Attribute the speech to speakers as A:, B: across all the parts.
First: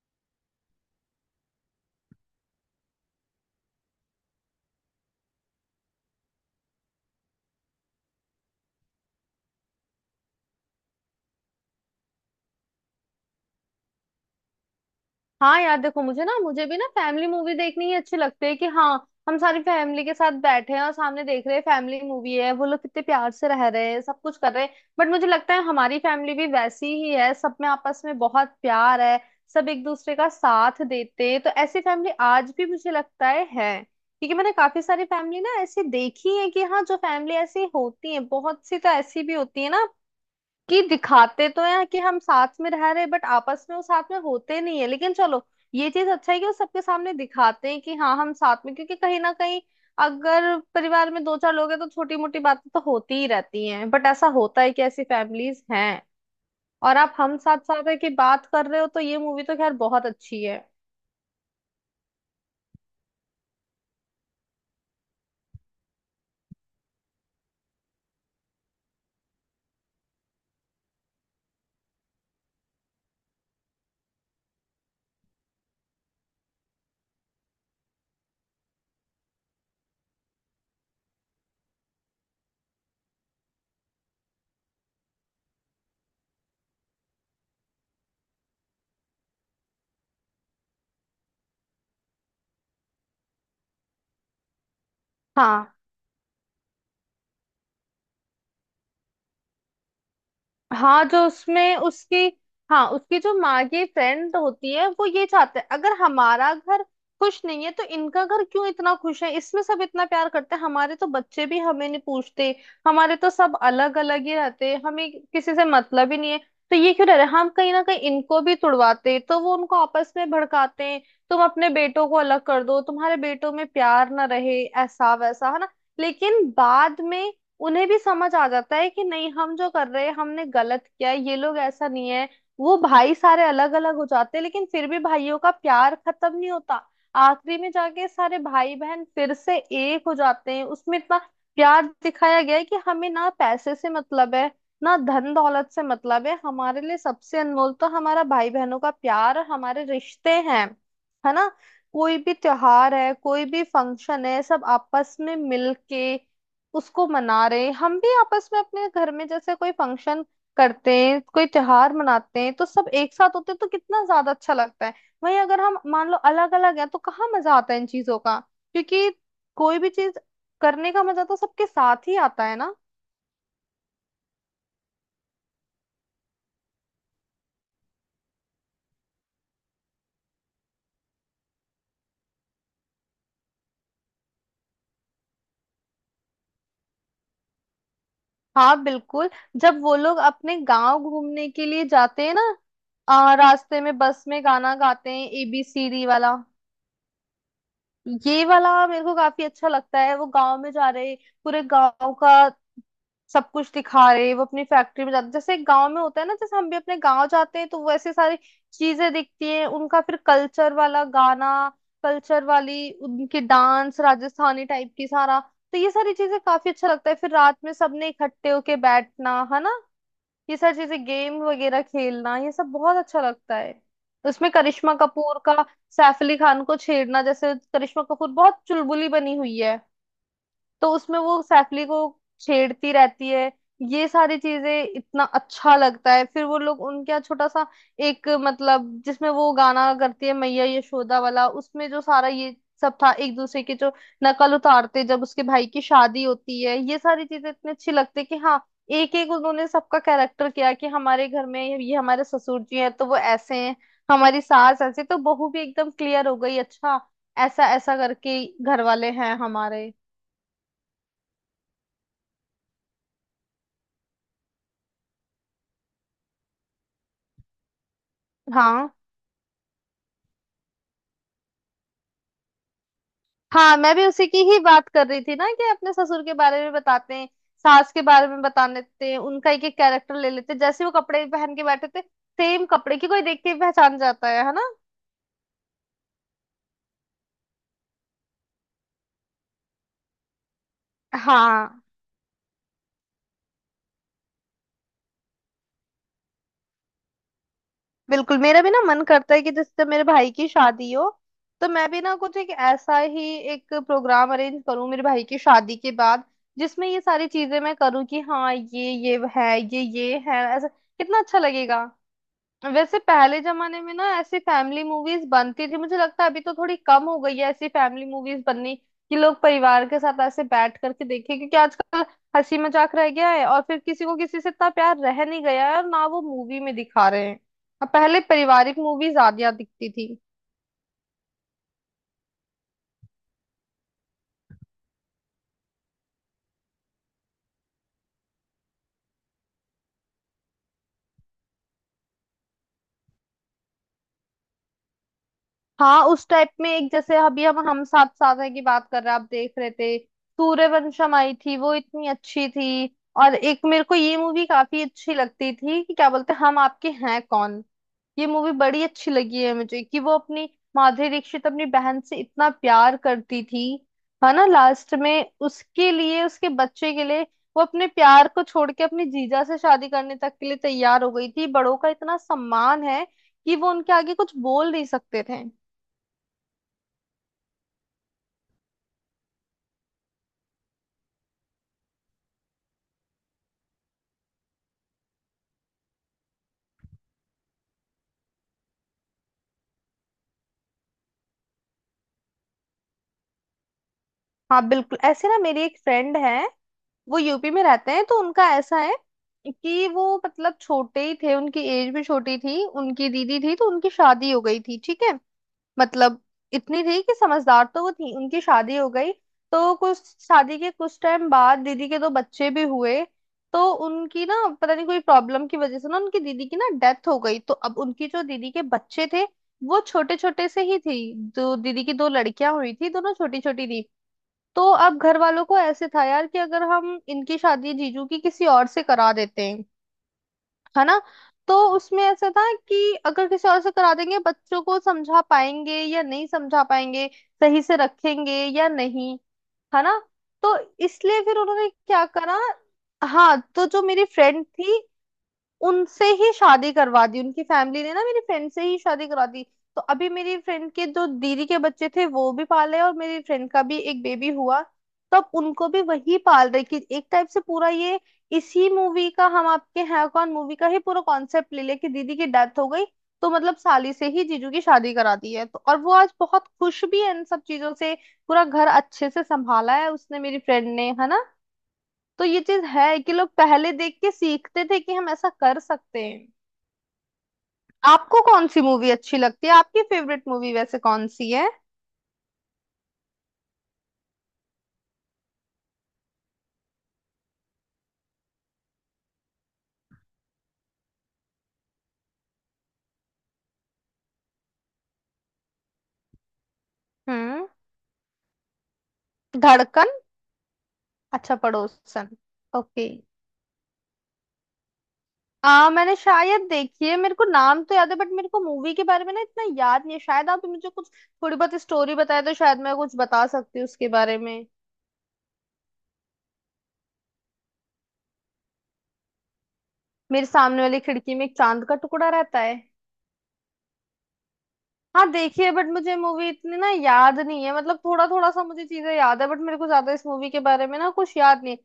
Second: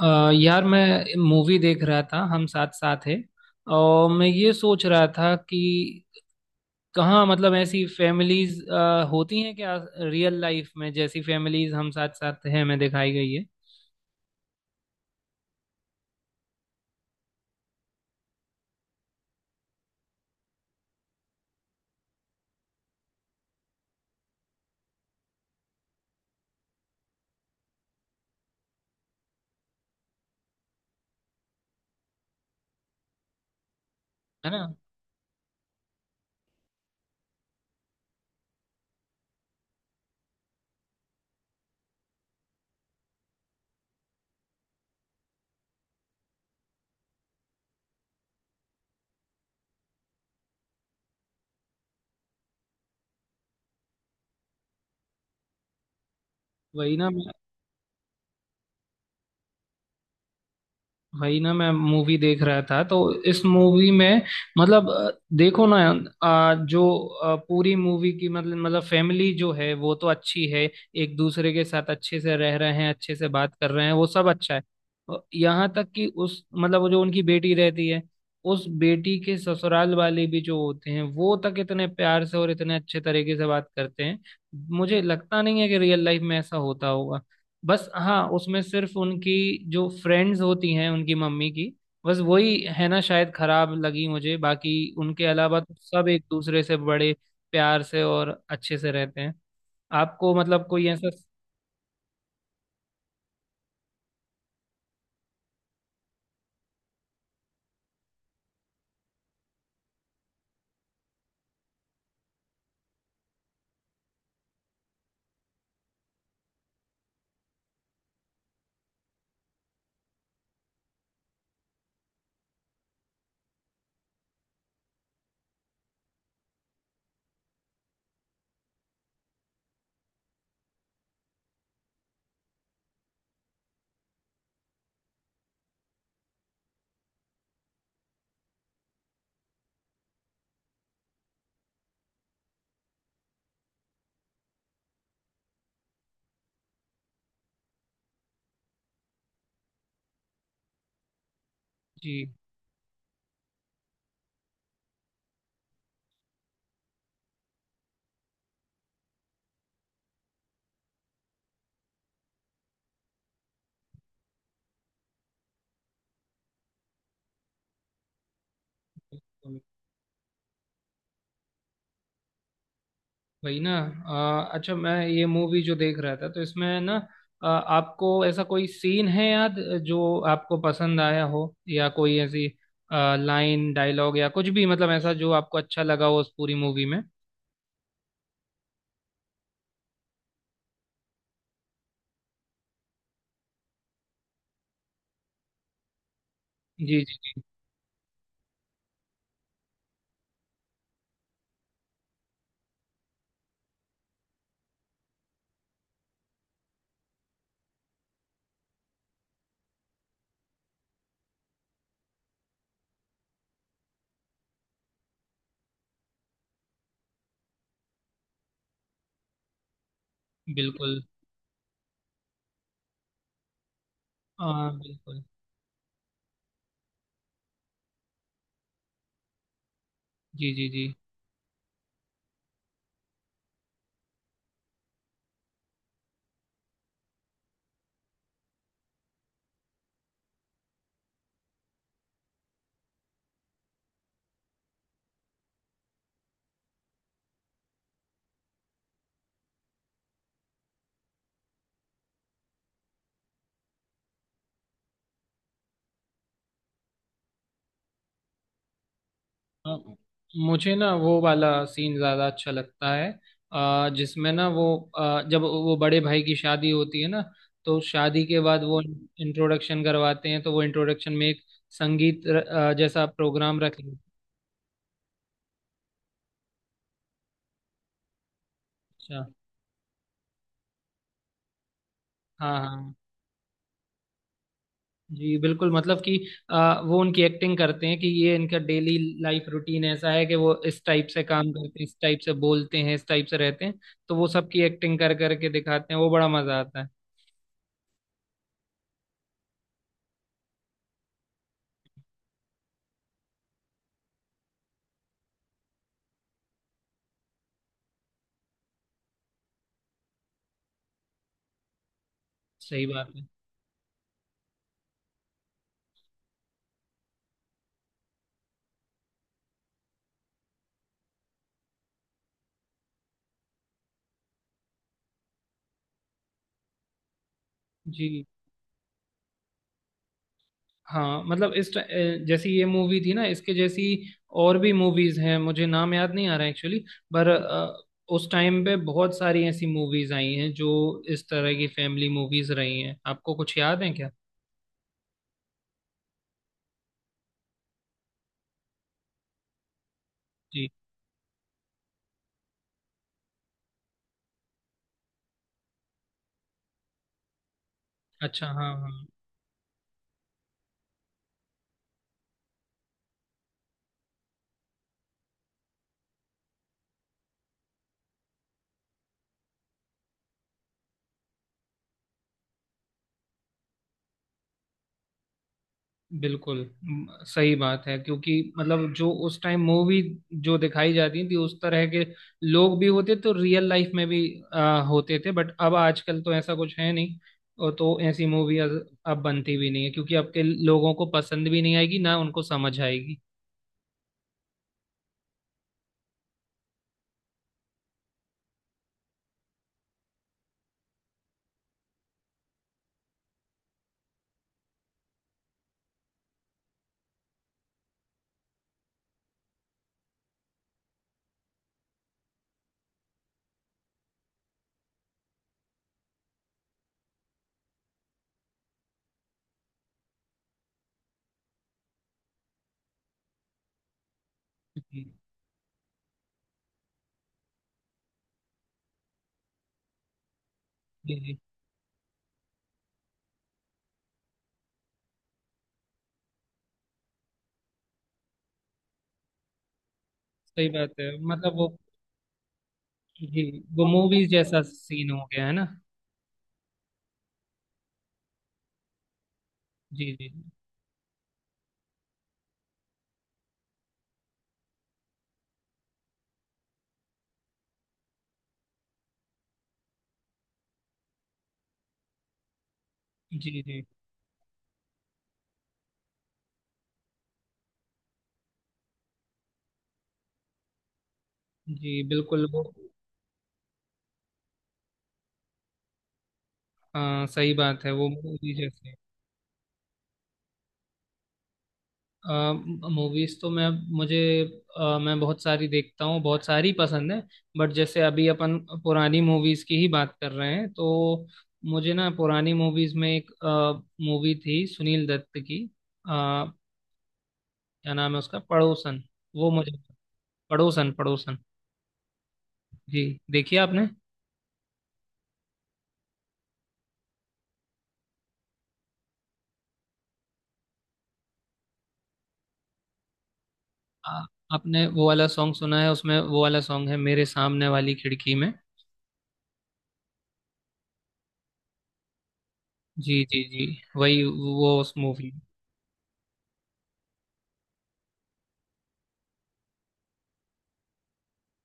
A: यार मैं मूवी देख रहा था हम साथ साथ है। और मैं ये सोच रहा था कि कहाँ मतलब ऐसी फैमिलीज होती हैं क्या। रियल लाइफ में जैसी फैमिलीज हम साथ साथ हैं में दिखाई गई है।
B: हाँ यार, देखो मुझे ना मुझे भी ना फैमिली मूवी देखनी ही अच्छी लगती है। कि हाँ हम सारी फैमिली के साथ बैठे हैं और सामने देख रहे हैं फैमिली मूवी है, वो लोग कितने प्यार से रह रहे हैं, सब कुछ कर रहे हैं। बट मुझे लगता है हमारी फैमिली भी वैसी ही है, सब में आपस में बहुत प्यार है। सब एक दूसरे का साथ देते हैं, तो ऐसी फैमिली आज भी मुझे लगता है है। क्योंकि
A: है
B: मैंने
A: ना।
B: काफी सारी फैमिली ना ऐसी देखी है कि हाँ जो फैमिली ऐसी होती है, बहुत सी तो ऐसी भी होती है ना, कि दिखाते तो हैं कि हम साथ में रह रहे हैं बट आपस में वो साथ में होते नहीं है। लेकिन चलो, ये चीज अच्छा है कि वो सबके सामने दिखाते हैं कि हाँ हम साथ में। क्योंकि कहीं ना कहीं अगर परिवार में दो चार लोग हैं तो छोटी मोटी बातें तो होती ही रहती हैं, बट ऐसा होता है कि ऐसी फैमिलीज हैं।
A: वही
B: और
A: ना।
B: आप हम साथ साथ है कि बात कर रहे हो, तो ये मूवी तो खैर बहुत अच्छी है।
A: भाई ना मैं मूवी देख रहा था तो इस मूवी में मतलब देखो ना। जो पूरी मूवी की मतलब फैमिली जो है वो तो अच्छी है। एक दूसरे के साथ अच्छे से रह रहे हैं अच्छे से बात कर रहे हैं वो सब अच्छा है। यहाँ तक कि उस मतलब वो जो उनकी बेटी रहती है उस बेटी के ससुराल वाले भी जो होते हैं वो तक इतने प्यार से और इतने अच्छे तरीके से बात करते हैं। मुझे लगता नहीं है कि रियल लाइफ में ऐसा होता होगा। बस हाँ उसमें सिर्फ उनकी जो फ्रेंड्स होती हैं उनकी मम्मी की बस वही है ना शायद खराब लगी मुझे। बाकी उनके अलावा तो
B: हाँ,
A: सब एक दूसरे से बड़े प्यार से और अच्छे से रहते हैं। आपको मतलब कोई
B: हाँ,
A: ऐसा।
B: जो उसमें उसकी, हाँ उसकी जो माँ की फ्रेंड होती है, वो ये चाहते हैं अगर हमारा घर खुश नहीं है तो इनका घर क्यों इतना खुश है। इसमें सब इतना प्यार करते हैं, हमारे तो बच्चे भी हमें नहीं पूछते, हमारे तो सब अलग अलग ही रहते हैं, हमें किसी से मतलब ही नहीं है। तो ये क्यों रह रहे हैं? हम कहीं ना कहीं इनको भी तुड़वाते हैं। तो वो उनको आपस में भड़काते हैं, तुम अपने बेटों को अलग कर दो, तुम्हारे बेटों में प्यार ना रहे, ऐसा वैसा, है ना। लेकिन बाद में उन्हें भी समझ आ जाता है कि नहीं, हम जो कर रहे हैं हमने गलत किया है, ये लोग ऐसा नहीं है। वो भाई सारे अलग अलग हो जाते हैं, लेकिन फिर भी भाइयों का प्यार खत्म नहीं होता। आखिरी में जाके सारे भाई बहन फिर से एक हो जाते हैं। उसमें इतना प्यार दिखाया गया है कि हमें ना पैसे से मतलब है ना धन दौलत से मतलब है, हमारे लिए सबसे अनमोल तो हमारा भाई बहनों का प्यार और हमारे रिश्ते हैं। है ना।
A: जी
B: कोई भी त्योहार है, कोई भी फंक्शन है, सब आपस में मिलके उसको मना रहे हैं। हम भी आपस में अपने घर में जैसे कोई फंक्शन करते हैं, कोई त्योहार मनाते हैं, तो सब एक साथ होते हैं, तो कितना ज्यादा अच्छा लगता है। वहीं अगर हम मान लो अलग अलग हैं तो कहाँ मजा आता है इन चीजों का, क्योंकि
A: बिल्कुल।
B: कोई भी चीज करने का मजा तो सबके साथ ही आता है ना।
A: वही ना। अच्छा मैं ये मूवी जो देख रहा था तो इसमें ना आपको ऐसा कोई सीन है याद जो आपको पसंद आया हो या कोई ऐसी लाइन डायलॉग या कुछ भी मतलब ऐसा जो आपको अच्छा लगा हो उस पूरी मूवी में।
B: हाँ बिल्कुल। जब वो लोग अपने गांव घूमने के लिए जाते हैं ना, रास्ते में बस में गाना गाते हैं एबीसीडी वाला,
A: जी
B: ये वाला मेरे को काफी अच्छा लगता है। वो गांव में जा रहे, पूरे गांव का सब कुछ दिखा रहे, वो अपनी फैक्ट्री में जाते, जैसे गांव में होता है ना, जैसे हम भी अपने गांव जाते हैं तो वैसे सारी चीजें दिखती हैं। उनका फिर कल्चर वाला गाना, कल्चर वाली उनके डांस, राजस्थानी टाइप की सारा, तो ये सारी चीजें काफी अच्छा लगता है। फिर रात में सबने इकट्ठे होके बैठना है ना, ये सारी
A: बिल्कुल।
B: चीजें गेम वगैरह खेलना, ये सब बहुत अच्छा लगता है। उसमें
A: हाँ
B: करिश्मा
A: बिल्कुल।
B: कपूर का सैफ अली खान को छेड़ना, जैसे करिश्मा कपूर बहुत चुलबुली बनी हुई है,
A: जी जी जी।
B: तो उसमें वो सैफली को छेड़ती रहती है। ये सारी चीजें इतना अच्छा लगता है। फिर वो लोग उनके यहाँ छोटा सा एक मतलब जिसमें वो गाना करती है मैया यशोदा वाला, उसमें जो सारा ये सब था, एक दूसरे की जो नकल उतारते जब उसके भाई की शादी होती है, ये सारी चीजें इतनी अच्छी लगती है कि हाँ, एक एक उन्होंने सबका कैरेक्टर किया कि हमारे घर में ये हमारे ससुर जी हैं तो वो ऐसे हैं, हमारी सास ऐसे, तो बहू भी एकदम क्लियर हो गई, अच्छा ऐसा ऐसा करके घर वाले हैं
A: अ,
B: हमारे।
A: मुझे ना वो वाला सीन ज़्यादा अच्छा लगता है। जिसमें ना वो जब वो बड़े भाई की शादी होती है ना तो शादी के बाद वो
B: हाँ,
A: इंट्रोडक्शन करवाते हैं तो वो इंट्रोडक्शन में एक संगीत र, जैसा प्रोग्राम
B: हाँ,
A: रख लेते
B: मैं
A: हैं।
B: भी उसी की ही बात कर रही थी ना, कि अपने ससुर के बारे में बताते हैं, सास के बारे में बता देते हैं,
A: अच्छा
B: उनका एक एक कैरेक्टर ले लेते हैं, जैसे वो कपड़े पहन के बैठे थे
A: हाँ
B: सेम
A: हाँ।
B: कपड़े की, कोई देख के ही पहचान जाता है ना।
A: जी बिल्कुल मतलब कि वो उनकी एक्टिंग करते हैं कि ये इनका डेली लाइफ रूटीन ऐसा है कि वो इस टाइप से काम करते
B: हाँ
A: हैं इस टाइप से बोलते हैं इस टाइप से रहते हैं। तो वो सबकी एक्टिंग कर करके दिखाते हैं वो बड़ा मजा आता है।
B: बिल्कुल, मेरा भी ना मन करता है कि जैसे मेरे भाई की शादी हो, तो मैं भी ना कुछ एक ऐसा ही एक प्रोग्राम अरेंज करूँ मेरे भाई की शादी के बाद, जिसमें ये सारी चीजें मैं करूँ कि हाँ ये है, ये है, ऐसा कितना अच्छा लगेगा।
A: सही
B: वैसे
A: बात है।
B: पहले जमाने में ना ऐसी फैमिली मूवीज बनती थी, मुझे लगता है अभी तो थोड़ी कम हो गई है ऐसी फैमिली मूवीज बननी, कि लोग परिवार के साथ ऐसे बैठ करके देखें। क्योंकि आजकल हंसी मजाक रह गया है और फिर किसी को किसी से इतना प्यार रह नहीं गया है और ना वो मूवी में दिखा रहे हैं। अब पहले
A: जी।
B: पारिवारिक मूवी ज्यादा दिखती थी।
A: हाँ मतलब जैसी ये मूवी थी ना इसके जैसी और भी मूवीज हैं मुझे नाम याद नहीं आ रहा एक्चुअली। पर उस टाइम पे बहुत सारी ऐसी मूवीज आई हैं जो इस तरह की फैमिली मूवीज रही हैं। आपको कुछ याद है क्या।
B: हाँ, उस टाइप में एक जैसे अभी हम साथ साथ है की बात कर रहे हैं, आप देख रहे थे,
A: जी।
B: सूर्यवंशम आई थी, वो इतनी अच्छी थी। और एक मेरे को ये मूवी काफी अच्छी लगती थी कि क्या बोलते हैं, हम आपके हैं कौन। ये
A: अच्छा
B: मूवी
A: हाँ
B: बड़ी
A: हाँ।
B: अच्छी लगी है मुझे, कि वो अपनी माधुरी दीक्षित अपनी बहन से इतना प्यार करती थी, है ना। लास्ट में उसके लिए, उसके बच्चे के लिए वो अपने प्यार को छोड़ के अपने जीजा से शादी करने तक के लिए तैयार हो गई थी। बड़ों का इतना सम्मान है कि वो उनके आगे कुछ बोल नहीं सकते थे।
A: बिल्कुल। सही बात है क्योंकि मतलब जो उस टाइम मूवी जो दिखाई जाती थी उस तरह के लोग भी होते तो रियल लाइफ में भी होते थे बट अब आजकल तो ऐसा कुछ है नहीं। और तो ऐसी मूवी अब बनती भी नहीं है क्योंकि अब के लोगों को पसंद भी नहीं आएगी ना उनको समझ आएगी।
B: हाँ बिल्कुल। ऐसे ना मेरी एक फ्रेंड है, वो यूपी में रहते हैं, तो उनका ऐसा है कि वो मतलब छोटे ही थे, उनकी एज भी छोटी थी, उनकी दीदी थी तो उनकी शादी हो गई थी, ठीक है। मतलब इतनी थी कि समझदार तो वो थी, उनकी शादी हो गई। तो कुछ शादी के कुछ टाइम बाद दीदी के दो बच्चे भी हुए। तो उनकी ना पता नहीं कोई प्रॉब्लम की वजह से ना उनकी दीदी की ना डेथ हो गई। तो अब उनकी जो दीदी के बच्चे थे वो छोटे छोटे से ही थी, जो दीदी की दो लड़कियां हुई थी दोनों छोटी छोटी थी। तो अब
A: जी
B: घर वालों को ऐसे था यार कि अगर हम इनकी शादी जीजू की किसी और से करा देते हैं, है ना,
A: जी जी,
B: तो उसमें ऐसा था कि अगर किसी और से करा देंगे, बच्चों को समझा पाएंगे या नहीं समझा पाएंगे, सही से रखेंगे या नहीं, है ना। तो
A: सही बात है
B: इसलिए फिर
A: मतलब वो।
B: उन्होंने क्या करा, हाँ,
A: जी
B: तो जो
A: वो
B: मेरी
A: मूवीज
B: फ्रेंड
A: जैसा
B: थी
A: सीन हो गया है ना।
B: उनसे ही शादी करवा दी, उनकी फैमिली ने ना मेरी फ्रेंड से ही शादी करा दी। तो अभी
A: जी जी।
B: मेरी फ्रेंड के जो दीदी के बच्चे थे वो भी पाले, और मेरी फ्रेंड का भी एक बेबी हुआ, तो अब उनको भी वही पाल रही, कि एक टाइप से पूरा ये इसी मूवी का, हम आपके हैं कौन मूवी का ही पूरा कॉन्सेप्ट ले ले कि दीदी की डेथ हो गई, तो
A: जी
B: मतलब
A: जी।
B: साली से ही जीजू की शादी करा दी है। तो और वो आज बहुत खुश भी है इन सब चीजों से, पूरा घर अच्छे से संभाला है उसने, मेरी फ्रेंड ने, है ना।
A: जी
B: तो ये
A: बिल्कुल वो।
B: चीज है कि लोग पहले देख के सीखते थे कि हम ऐसा कर सकते हैं।
A: हाँ सही बात है वो
B: आपको कौन
A: मूवी
B: सी मूवी
A: जैसे।
B: अच्छी लगती है, आपकी फेवरेट मूवी वैसे कौन सी है?
A: मूवीज तो मैं मुझे मैं बहुत सारी देखता हूँ बहुत सारी पसंद है। बट जैसे अभी अपन पुरानी मूवीज की ही बात कर रहे हैं तो मुझे ना पुरानी मूवीज में एक मूवी थी सुनील दत्त की। क्या
B: हम्म,
A: नाम है उसका। पड़ोसन। वो मुझे
B: धड़कन,
A: पड़ोसन
B: अच्छा
A: पड़ोसन
B: पड़ोसन, ओके।
A: जी। देखिए आपने
B: आ, मैंने शायद देखी है, मेरे को नाम तो याद है बट मेरे को मूवी के बारे में ना इतना याद नहीं है। शायद आप मुझे कुछ थोड़ी बहुत स्टोरी बताए तो शायद मैं कुछ बता सकती हूँ उसके बारे
A: आ,
B: में।
A: आपने वो वाला सॉन्ग सुना है उसमें वो वाला सॉन्ग है मेरे सामने वाली खिड़की में।
B: मेरे सामने वाली खिड़की में एक चांद का टुकड़ा रहता है।
A: जी जी जी। वही वो उस
B: हाँ
A: मूवी।
B: देखी है, बट मुझे मूवी इतनी ना याद नहीं है, मतलब थोड़ा थोड़ा सा मुझे चीजें याद है, बट मेरे को ज्यादा इस मूवी के बारे में ना कुछ याद नहीं है।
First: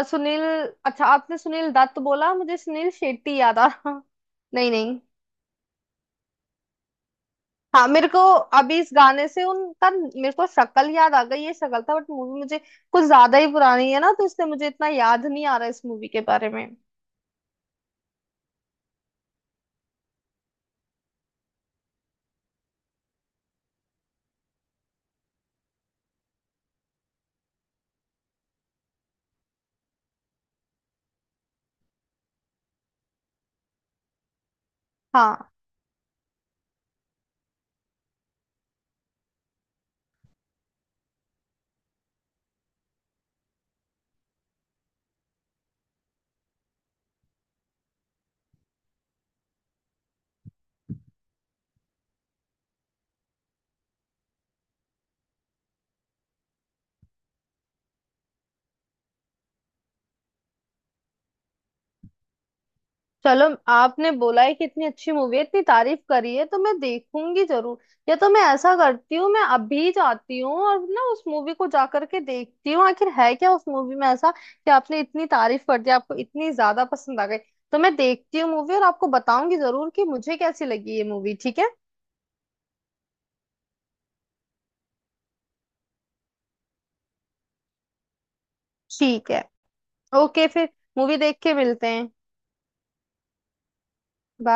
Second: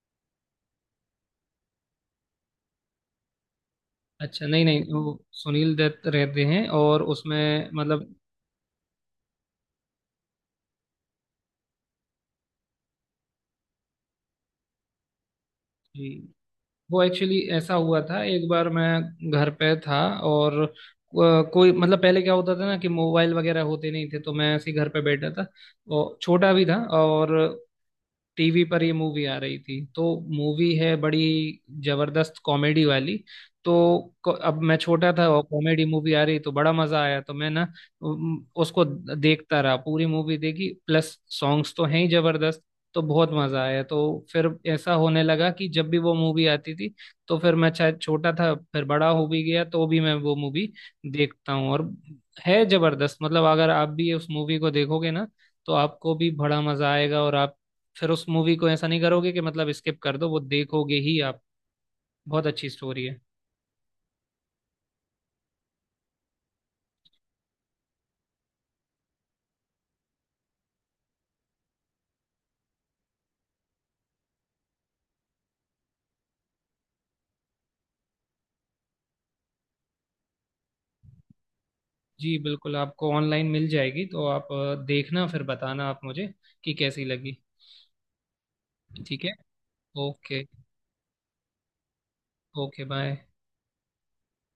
B: सुनील, अच्छा आपने सुनील दत्त बोला, मुझे सुनील शेट्टी याद आ रहा।
A: अच्छा नहीं
B: नहीं
A: नहीं
B: नहीं,
A: वो सुनील दत्त रहते हैं और उसमें
B: हाँ मेरे
A: मतलब।
B: को अभी इस गाने से उनका मेरे को शक्ल याद आ गई, ये शक्ल था, बट मूवी मुझे कुछ ज्यादा ही पुरानी है ना तो इसलिए मुझे इतना याद नहीं आ रहा इस मूवी के
A: जी,
B: बारे में।
A: वो एक्चुअली ऐसा हुआ था। एक बार मैं घर पे था और कोई मतलब पहले क्या होता था ना कि मोबाइल वगैरह होते नहीं थे तो मैं ऐसे ही घर पे बैठा था और छोटा भी था। और टीवी पर ये मूवी आ रही थी तो मूवी है बड़ी जबरदस्त कॉमेडी वाली। तो अब मैं छोटा था और
B: हाँ
A: कॉमेडी मूवी आ रही तो बड़ा मजा आया तो मैं ना उसको देखता रहा। पूरी मूवी देखी प्लस सॉन्ग्स तो हैं ही जबरदस्त। तो बहुत मजा आया। तो फिर ऐसा होने लगा कि जब भी वो मूवी आती थी तो फिर मैं शायद छोटा था फिर बड़ा हो भी गया तो भी मैं वो मूवी देखता हूँ। और है जबरदस्त। मतलब अगर आप भी उस मूवी को देखोगे ना तो आपको भी बड़ा मजा आएगा और आप फिर उस मूवी को ऐसा नहीं करोगे कि मतलब स्किप कर दो वो देखोगे ही आप। बहुत अच्छी स्टोरी है।
B: चलो, आपने बोला है कि इतनी अच्छी मूवी है, इतनी तारीफ करी है, तो मैं देखूंगी जरूर। या तो मैं ऐसा करती हूँ, मैं अभी जाती हूँ और ना उस मूवी को जा करके देखती हूँ, आखिर है क्या उस मूवी में ऐसा कि आपने इतनी तारीफ कर दी, आपको इतनी ज्यादा पसंद आ गई। तो मैं देखती हूँ मूवी और आपको बताऊंगी जरूर कि मुझे कैसी लगी ये मूवी, ठीक है।
A: जी बिल्कुल। आपको ऑनलाइन मिल जाएगी तो आप देखना फिर बताना आप मुझे कि कैसी लगी। ठीक
B: ठीक
A: है।
B: है,
A: ओके।
B: ओके। फिर मूवी देख के मिलते हैं।
A: Okay bye.
B: Bye.